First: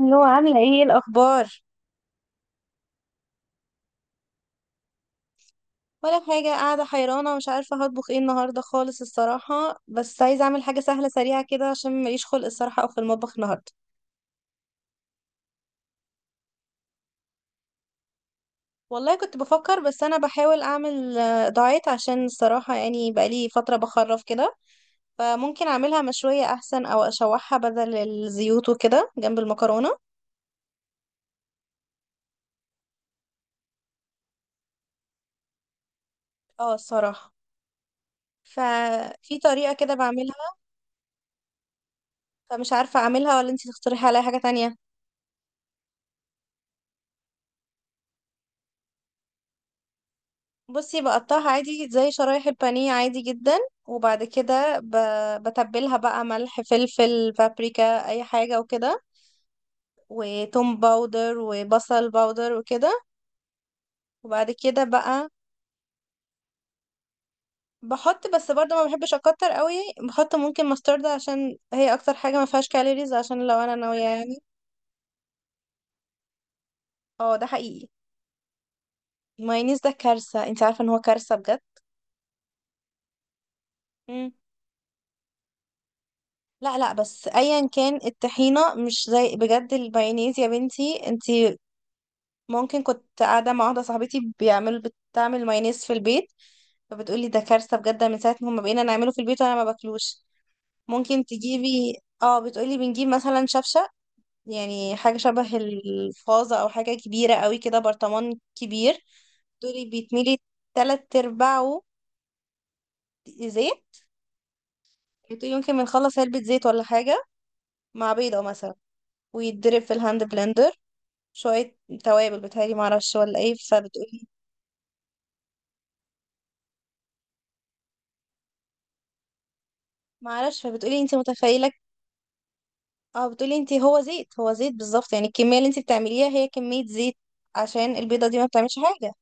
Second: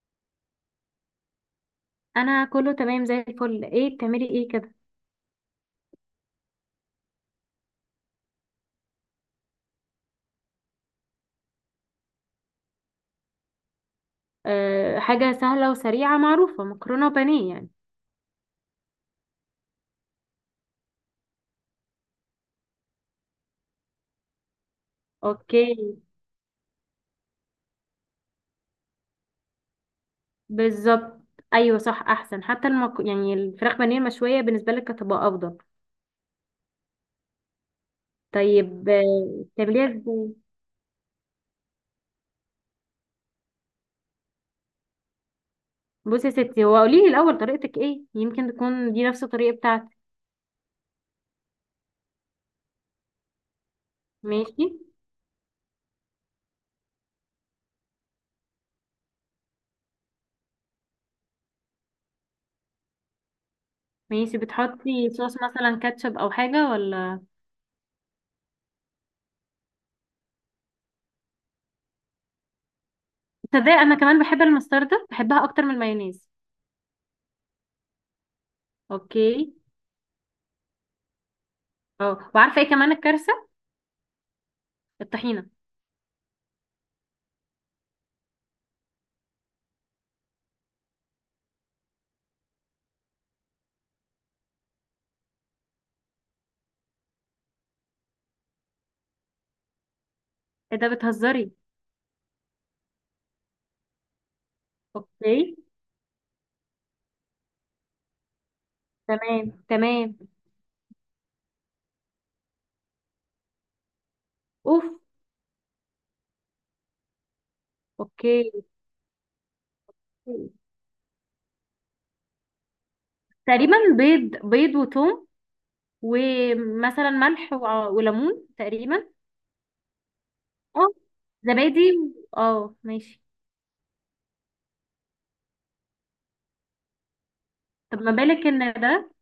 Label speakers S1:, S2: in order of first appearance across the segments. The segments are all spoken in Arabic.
S1: اللي هو عاملة ايه؟ إيه الأخبار؟
S2: انا كله تمام زي الفل. ايه بتعملي ايه كده؟
S1: ولا حاجة، قاعدة حيرانة ومش عارفة هطبخ ايه النهاردة خالص الصراحة. بس عايزة أعمل حاجة سهلة سريعة كده عشان ماليش خلق الصراحة أو في المطبخ النهاردة.
S2: أه، حاجه سهله وسريعه معروفه مكرونه وبانيه يعني.
S1: والله كنت بفكر، بس أنا بحاول أعمل دايت عشان الصراحة، يعني بقالي فترة بخرف كده.
S2: اوكي.
S1: فممكن أعملها مشوية أحسن، أو أشوحها بدل الزيوت وكده جنب المكرونة.
S2: بالظبط. ايوه، صح، احسن حتى يعني الفراخ بانيه المشويه بالنسبه لك هتبقى افضل.
S1: اه الصراحة.
S2: طيب،
S1: ففي طريقة
S2: بتعمليها
S1: كده
S2: ازاي؟
S1: بعملها، فمش عارفة أعملها ولا انتي تقترحي عليا حاجة تانية.
S2: بصي يا ستي، هو قولي لي الاول طريقتك ايه، يمكن تكون دي نفس الطريقه بتاعتي.
S1: بصي، بقطعها عادي زي شرايح البانيه عادي جدا. وبعد
S2: ماشي.
S1: كده بتبلها بقى ملح فلفل بابريكا اي حاجة وكده، وتوم باودر وبصل باودر وكده.
S2: ماشي،
S1: وبعد كده
S2: بتحطي
S1: بقى
S2: صوص مثلا كاتشب او حاجه ولا؟
S1: بحط، بس برضه ما بحبش اكتر قوي. بحط ممكن مسترد عشان هي اكتر حاجة ما فيهاش كالوريز، عشان لو
S2: تصدقي
S1: انا
S2: انا
S1: ناوية
S2: كمان
S1: يعني.
S2: بحب المستردة، بحبها اكتر من المايونيز.
S1: اه ده حقيقي.
S2: اوكي.
S1: المايونيز ده كارثة، انت عارفة ان هو كارثة بجد.
S2: اه، وعارفه ايه كمان الكارثه؟
S1: مم.
S2: الطحينه.
S1: لا بس ايا كان الطحينه مش زي بجد المايونيز يا بنتي انت. ممكن، كنت قاعدة مع واحدة صاحبتي بيعملوا، بتعمل مايونيز في البيت. فبتقولي ده كارثة بجد، من ساعة ما بقينا نعمله في البيت وانا ما باكلوش.
S2: ايه ده،
S1: ممكن
S2: بتهزري؟
S1: تجيبي، اه بتقولي بنجيب مثلا شفشة، يعني حاجة شبه
S2: اوكي،
S1: الفازة او حاجة كبيرة قوي كده، برطمان كبير.
S2: تمام
S1: تقولي
S2: تمام.
S1: بيتملي تلات ارباعه زيت.
S2: اوف.
S1: بتقولي ممكن بنخلص علبة زيت ولا حاجة، مع بيضة
S2: اوكي.
S1: مثلا. ويتضرب في الهاند بلندر، شوية توابل بتهيألي معرفش ولا ايه.
S2: تقريبا
S1: فبتقولي،
S2: بيض بيض وتوم، ومثلا ملح وليمون تقريبا.
S1: معرفش،
S2: اه،
S1: فبتقولي انت متخيلة؟
S2: زبادي اه، ماشي.
S1: اه بتقولي، انت هو زيت، هو زيت بالظبط. يعني الكمية اللي انت بتعمليها هي كمية زيت، عشان
S2: طب
S1: البيضة دي ما بتعملش حاجة.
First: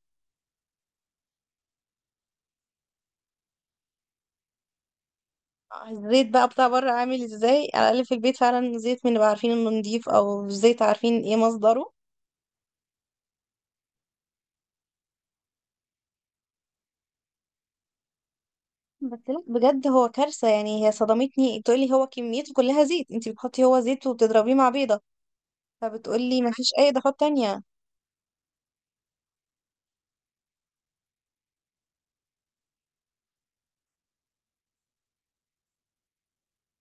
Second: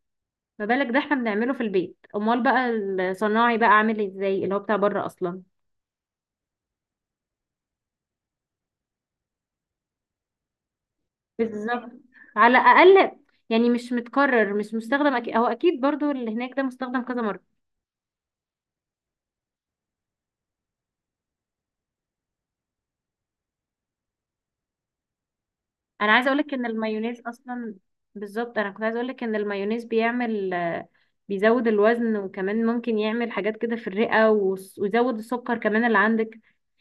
S2: ما بالك ده، احنا بنعمله في البيت امال بقى. الصناعي بقى عامل ازاي اللي هو بتاع بره اصلا؟
S1: الزيت بقى بتاع بره عامل ازاي؟ على الأقل في البيت فعلا زيت من اللي بقى عارفين انه نضيف، او زيت عارفين ايه
S2: بالظبط.
S1: مصدره.
S2: على الاقل. يعني مش متكرر، مش مستخدم أكيد، هو اكيد برضو اللي هناك ده مستخدم كذا مرة.
S1: بس لا بجد هو كارثة، يعني هي صدمتني. بتقولي هو كميته كلها زيت، انت بتحطي هو زيت وبتضربيه مع بيضة.
S2: انا عايزه
S1: فبتقولي ما
S2: اقولك ان
S1: فيش اي
S2: المايونيز
S1: اضافات تانية.
S2: اصلا. بالظبط، انا كنت عايزه اقولك ان المايونيز بيعمل، بيزود الوزن وكمان ممكن يعمل حاجات كده في الرئه ويزود السكر كمان اللي عندك.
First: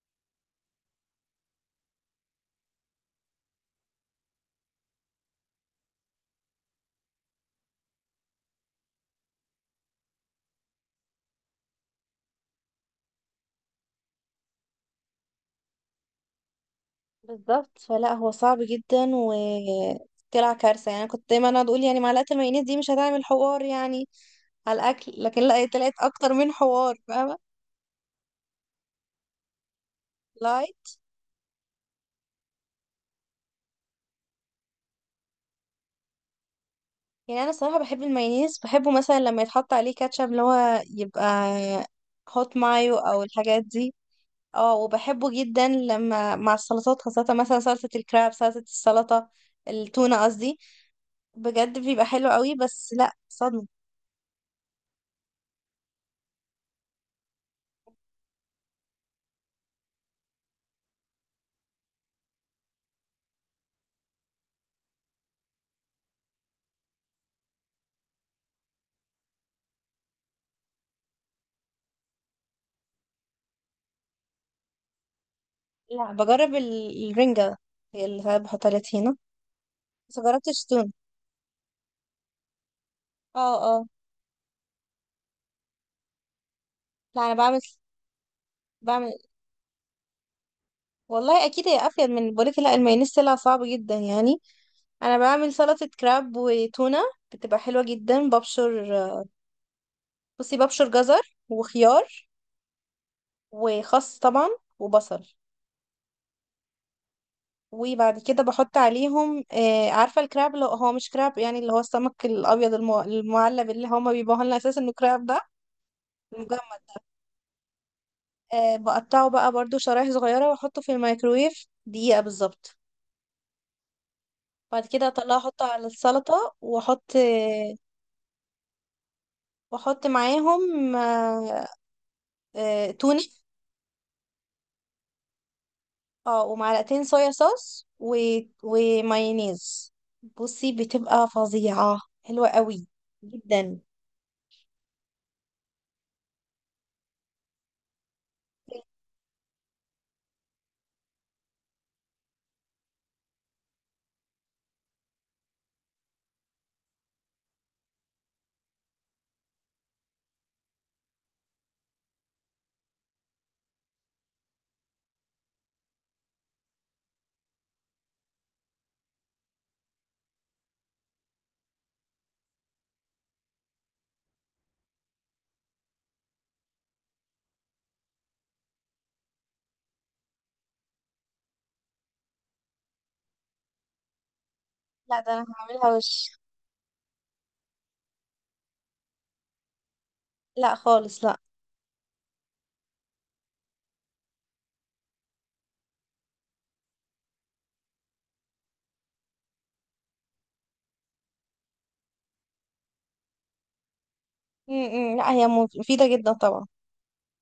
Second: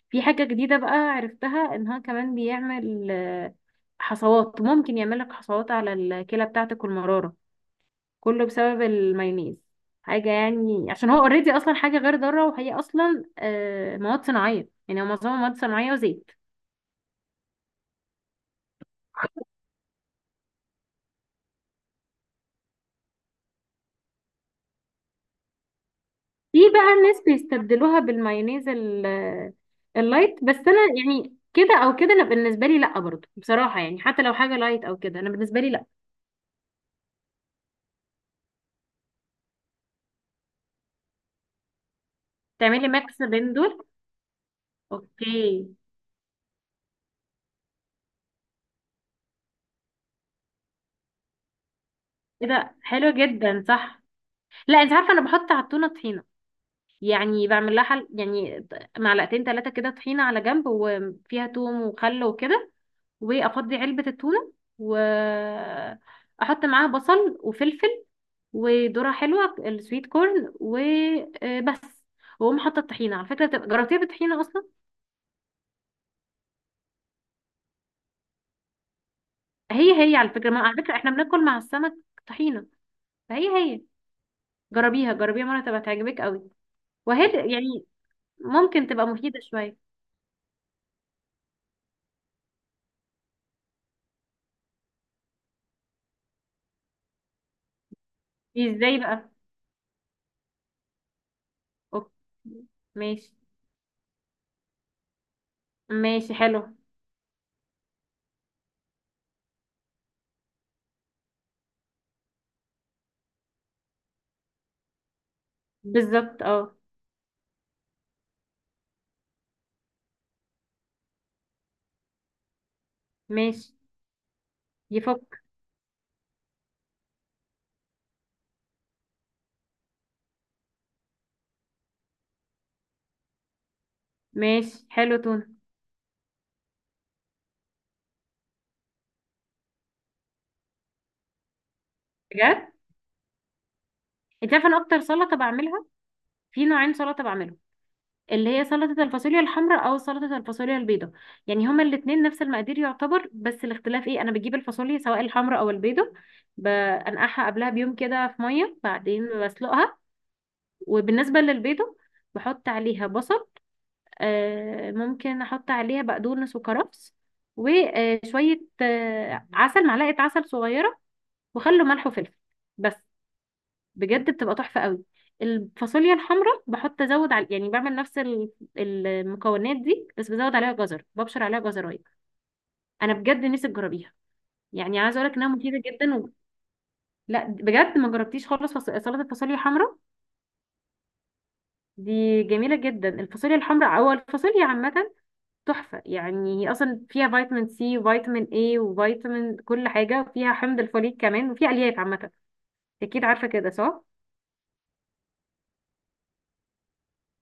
S2: في حاجه جديده بقى عرفتها ان هو كمان بيعمل، حصوات، ممكن يعمل لك حصوات على الكلى بتاعتك والمراره. كله بسبب المايونيز. حاجه يعني عشان هو اوريدي اصلا حاجه غير ضاره، وهي اصلا مواد صناعيه، يعني هو معظمها مواد صناعيه وزيت.
S1: بالظبط. فلا هو صعب جدا، و طلع كارثة. يعني أنا كنت دايما اقعد اقول يعني معلقة المايونيز دي مش هتعمل حوار يعني على الاكل، لكن لا طلعت اكتر من
S2: في بقى
S1: حوار،
S2: الناس
S1: فاهمه.
S2: بيستبدلوها بالمايونيز اللايت. بس
S1: لايك،
S2: انا يعني كده او كده انا بالنسبه لي لا، برضو بصراحه يعني حتى لو حاجه لايت او كده، انا بالنسبه لي لا.
S1: يعني انا صراحه بحب المايونيز، بحبه مثلا لما يتحط عليه كاتشب اللي هو يبقى هوت
S2: تعملي
S1: مايو او
S2: ميكس بين
S1: الحاجات
S2: دول؟
S1: دي. اه
S2: اوكي.
S1: وبحبه جدا لما مع السلطات، خاصه مثلا سلطه الكراب، السلطه التونه قصدي. بجد بيبقى حلو قوي.
S2: كده
S1: بس
S2: حلو
S1: لا
S2: جدا،
S1: صدمه.
S2: صح. لا، انت عارفه انا بحط على التونه طحينه. يعني بعمل لها حل يعني. معلقتين ثلاثه كده طحينه على جنب، وفيها توم وخل وكده. وافضي علبة التونة. واحط معاها بصل وفلفل. وذرة حلوة، السويت كورن وبس. واقوم حاطة الطحينة. على فكرة جربتيها بالطحينة اصلا؟
S1: لا بجرب الرنجه، هي اللي ساعات بحط عليها طحينه،
S2: هي هي
S1: بس
S2: على فكرة. ما
S1: مجربتش
S2: على
S1: تونه.
S2: فكرة احنا بناكل مع السمك. طحينة. فهي
S1: اه
S2: هي.
S1: اه.
S2: جربيها جربيها مرة تبقى تعجبك قوي.
S1: لا
S2: وهي
S1: انا بعمل،
S2: يعني. ممكن تبقى
S1: بعمل
S2: مفيدة شوية.
S1: والله اكيد هي افيد من، بقولك لا المايونيز طلع صعب جدا يعني. انا بعمل سلطة كراب وتونة، بتبقى حلوة جدا. ببشر،
S2: ازاي بقى؟
S1: بصي، ببشر جزر وخيار
S2: اوكي. ماشي.
S1: وخس طبعا وبصل.
S2: ماشي حلو.
S1: وبعد كده بحط عليهم عارفة الكراب اللي هو مش كراب، يعني اللي هو السمك الابيض المعلب اللي هما بيبيعوه لنا اساسا انه كراب ده،
S2: بالظبط،
S1: المجمد.
S2: اه.
S1: بقطعه بقى برضو شرايح صغيرة، واحطه في الميكرويف دقيقة بالظبط.
S2: ماشي.
S1: بعد كده اطلعه،
S2: يفك.
S1: احطه على السلطة، واحط واحط معاهم تونة.
S2: ماشي حلو، تونة.
S1: اه، ومعلقتين صويا صوص و... ومايونيز. بصي بتبقى فظيعة، حلوة
S2: بجد.
S1: قوي جدا.
S2: انت عارفه انا اكتر سلطه بعملها. في نوعين سلطه بعملهم. اللي هي سلطه الفاصوليا الحمراء او سلطه الفاصوليا البيضاء. يعني هما الاثنين نفس المقادير يعتبر، بس الاختلاف ايه، انا بجيب الفاصوليا سواء الحمراء او البيضاء. بنقعها قبلها بيوم كده في ميه، بعدين بسلقها. وبالنسبه للبيضاء. بحط عليها بصل. ممكن احط عليها بقدونس وكرفس. وشويه عسل، معلقه عسل صغيره. وخل وملح وفلفل. بس. بجد بتبقى تحفة قوي. الفاصوليا الحمراء بحط ازود على يعني بعمل نفس المكونات دي، بس بزود عليها جزر، ببشر عليها جزرايه. انا بجد نفسي تجربيها. يعني عايزه
S1: لا
S2: اقول
S1: ده
S2: لك
S1: انا
S2: انها مفيده
S1: هعملها
S2: جدا. و...
S1: وش.
S2: لا بجد، ما جربتيش خالص سلطه الفاصوليا الحمراء.
S1: لا خالص لا.
S2: دي جميله جدا، الفاصوليا الحمراء او الفاصوليا عامه. تحفه يعني، هي اصلا فيها فيتامين سي وفيتامين اي وفيتامين كل حاجه، وفيها حمض الفوليك كمان، وفيها الياف عامه. اكيد عارفه كده، صح.
S1: م -م. لا هي مفيدة جدا طبعا.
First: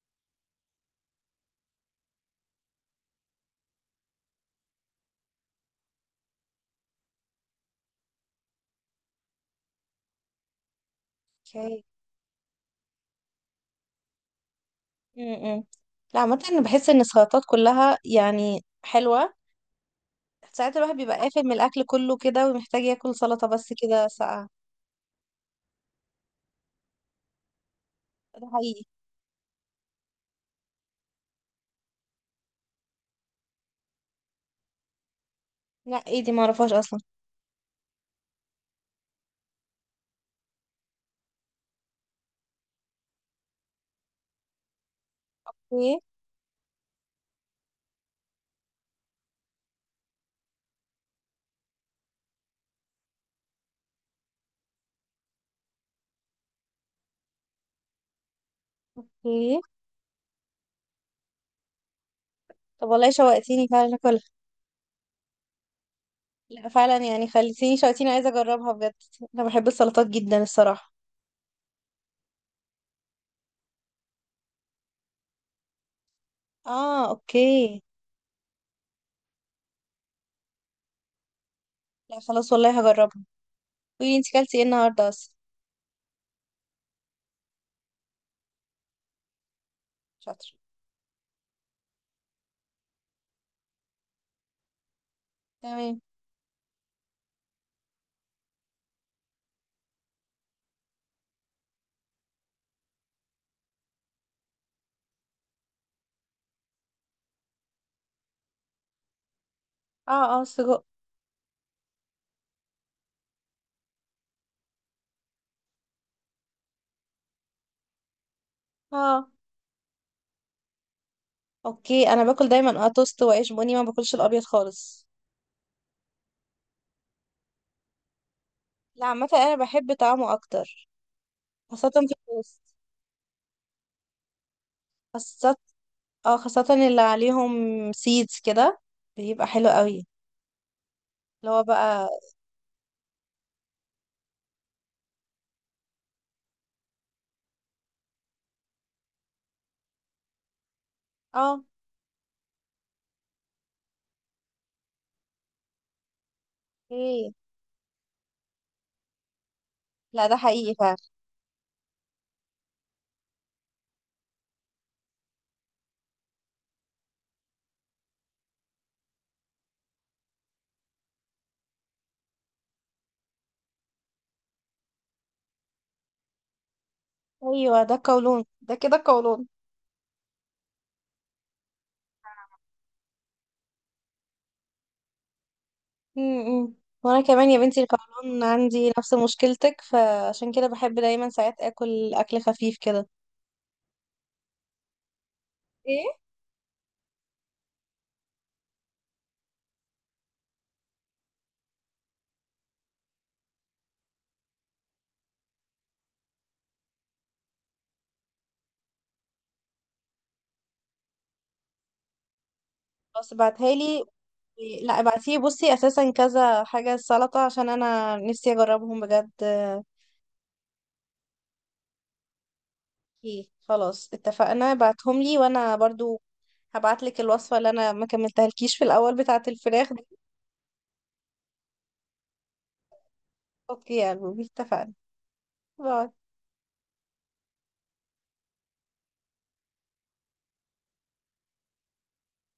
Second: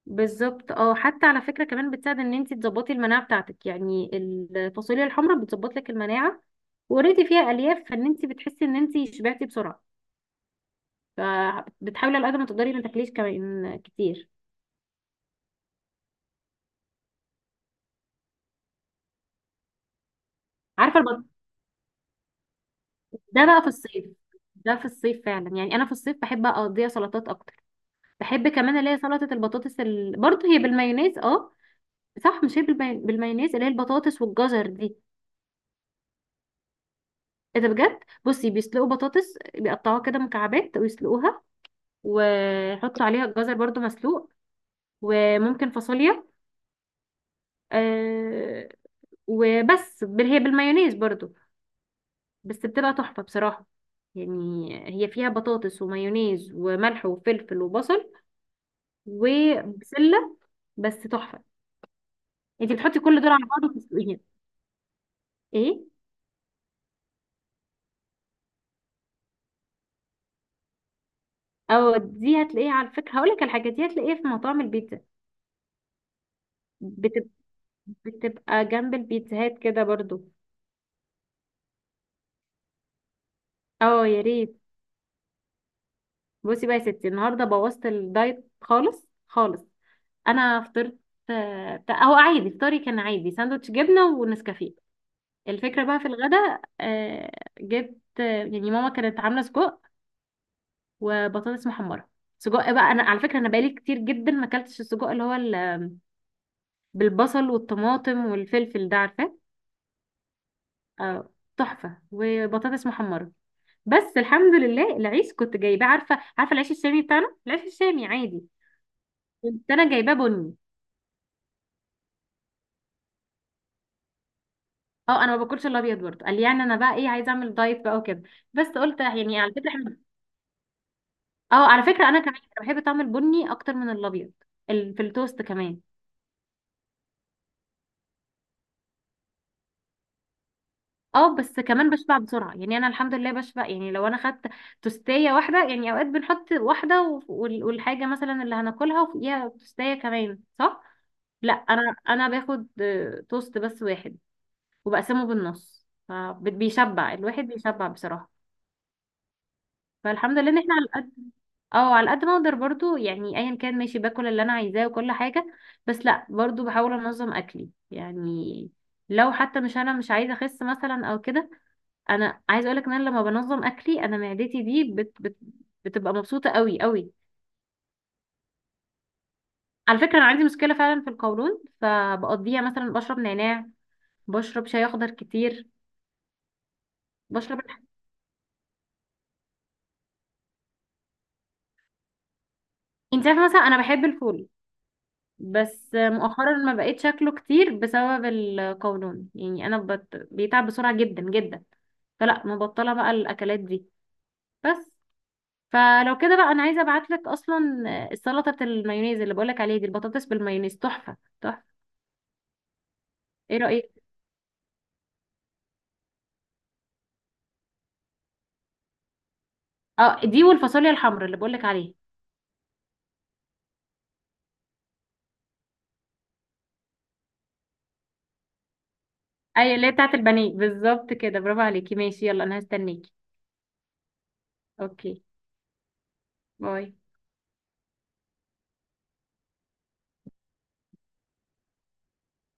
S2: بالظبط اه، حتى على فكرة كمان بتساعد ان انت تظبطي المناعة بتاعتك، يعني الفاصوليا الحمراء بتظبط لك المناعة. وريتي فيها الياف، فان انت بتحسي ان انت شبعتي بسرعة.
S1: اوكي.
S2: فبتحاولي على قد ما تقدري ما تاكليش كمان كتير.
S1: م -م. لا عامة انا بحس ان السلطات كلها يعني حلوة. ساعات الواحد
S2: عارفة
S1: بيبقى قافل من الاكل كله كده، ومحتاج ياكل
S2: ده
S1: سلطة
S2: بقى في
S1: بس
S2: الصيف.
S1: كده ساقعة.
S2: ده في الصيف فعلا، يعني انا في الصيف بحب اقضيها سلطات اكتر.
S1: ده
S2: بحب كمان
S1: حقيقي.
S2: اللي هي سلطة البطاطس برضه هي بالمايونيز، اه. صح، مش هي بالمايونيز اللي هي البطاطس والجزر دي.
S1: لا، ايه دي؟ معرفهاش اصلا.
S2: ايه ده، بجد؟ بصي، بيسلقوا بطاطس، بيقطعوها كده مكعبات ويسلقوها. وحط عليها الجزر برضو مسلوق. وممكن
S1: ايه؟
S2: فاصوليا. آه. وبس هي بالمايونيز برضو. بس بتبقى تحفة بصراحة. يعني هي فيها بطاطس ومايونيز وملح وفلفل وبصل.
S1: ايه؟
S2: وبسلة. بس تحفة. انت
S1: طب
S2: بتحطي
S1: والله
S2: كل دول على بعض
S1: شوقتيني فعلا
S2: وتسلقيها.
S1: اكل.
S2: ايه.
S1: لا فعلا، يعني خليتيني شوقتيني، عايزه اجربها بجد. انا بحب السلطات جدا الصراحه.
S2: او دي هتلاقيها على فكرة، هقولك على حاجة، دي هتلاقيها في مطاعم البيتزا.
S1: اه
S2: بتب-
S1: اوكي.
S2: بتبقى جنب البيتزاهات كده برضو.
S1: لا خلاص والله هجربها.
S2: اه،
S1: قولي
S2: يا
S1: انتي كلتي
S2: ريت.
S1: ايه النهارده اصلا؟
S2: بصي بقى يا ستي، النهارده بوظت الدايت خالص خالص.
S1: شاطر.
S2: انا فطرت. بتاع هو عادي، فطاري كان عادي ساندوتش جبنه ونسكافيه. الفكره بقى
S1: تمام.
S2: في الغداء، جبت، يعني ماما كانت عامله سجق. وبطاطس محمره. سجق بقى، انا على فكره انا بقالي كتير جدا ما اكلتش السجق اللي هو بالبصل والطماطم والفلفل ده، عارفاه؟
S1: اه اه سجق.
S2: آه، تحفه وبطاطس محمره. بس الحمد لله العيش كنت جايباه، عارفه عارفه العيش الشامي بتاعنا، العيش الشامي عادي.
S1: اه
S2: كنت انا جايباه بني.
S1: اوكي. انا باكل دايما اه توست وعيش بني، ما باكلش الابيض خالص.
S2: اه، انا ما باكلش الابيض برضه، قال لي يعني انا بقى ايه، عايزه اعمل دايت بقى وكده. بس قلت
S1: لا عامه
S2: يعني على
S1: انا
S2: فكره
S1: بحب
S2: احنا.
S1: طعمه اكتر،
S2: اه، على
S1: خاصه في
S2: فكره انا كمان
S1: التوست.
S2: بحب طعم البني اكتر من الابيض. في التوست
S1: خاصه،
S2: كمان.
S1: اه خاصه اللي عليهم سيدز كده، بيبقى حلو قوي.
S2: اه،
S1: اللي
S2: بس
S1: هو
S2: كمان
S1: بقى
S2: بشبع بسرعه، يعني انا الحمد لله بشبع يعني لو انا خدت توستيه واحده، يعني اوقات بنحط واحده والحاجه مثلا اللي هناكلها وفوقيها توستيه كمان، صح. لا،
S1: اه
S2: انا باخد توست بس واحد. وبقسمه بالنص، فبيشبع
S1: اوكي.
S2: الواحد بيشبع بصراحه.
S1: لا ده
S2: فالحمد لله ان
S1: حقيقي
S2: احنا على
S1: فعلا.
S2: قد. اه، على قد ما اقدر برضو يعني، ايا كان، ماشي باكل اللي انا عايزاه وكل حاجه. بس لا، برضو بحاول انظم اكلي يعني. لو حتى مش، انا مش عايزه اخس مثلا او كده. انا عايزه اقولك ان انا لما بنظم اكلي انا معدتي دي بت بت بتبقى مبسوطه قوي قوي.
S1: ايوه ده قولون ده، كده قولون.
S2: على فكره انا عندي مشكله فعلا في القولون، فبقضيها مثلا بشرب نعناع. بشرب شاي اخضر كتير.
S1: امم وانا كمان يا
S2: بشرب
S1: بنتي
S2: الح-
S1: القولون عندي نفس مشكلتك، فعشان كده بحب دايما ساعات اكل اكل خفيف كده.
S2: انت عارفه مثلا انا بحب الفول. بس
S1: ايه،
S2: مؤخرا ما بقيت شكله كتير بسبب القولون، يعني انا بيتعب بسرعه جدا جدا. فلا، مبطله بقى الاكلات دي. بس. فلو كده بقى انا عايزه ابعت لك اصلا السلطه بتاع المايونيز اللي بقولك عليها دي، البطاطس بالمايونيز تحفه تحفه.
S1: بس
S2: ايه
S1: ابعتها
S2: رايك؟
S1: لي. لا ابعتيه، بصي اساسا كذا حاجه سلطه عشان انا نفسي اجربهم بجد.
S2: اه، دي والفاصوليا الحمراء اللي بقولك عليها.
S1: ايه خلاص اتفقنا، بعتهم لي وانا برضو هبعت لك الوصفه اللي انا ما كملتهالكيش في الاول بتاعه
S2: اي، اللي هي
S1: الفراخ دي.
S2: بتاعه البانيه بالظبط كده، برافو عليكي. ماشي، يلا، انا هستنيكي.
S1: اوكي يا قلبي اتفقنا.
S2: اوكي.
S1: باي.
S2: باي.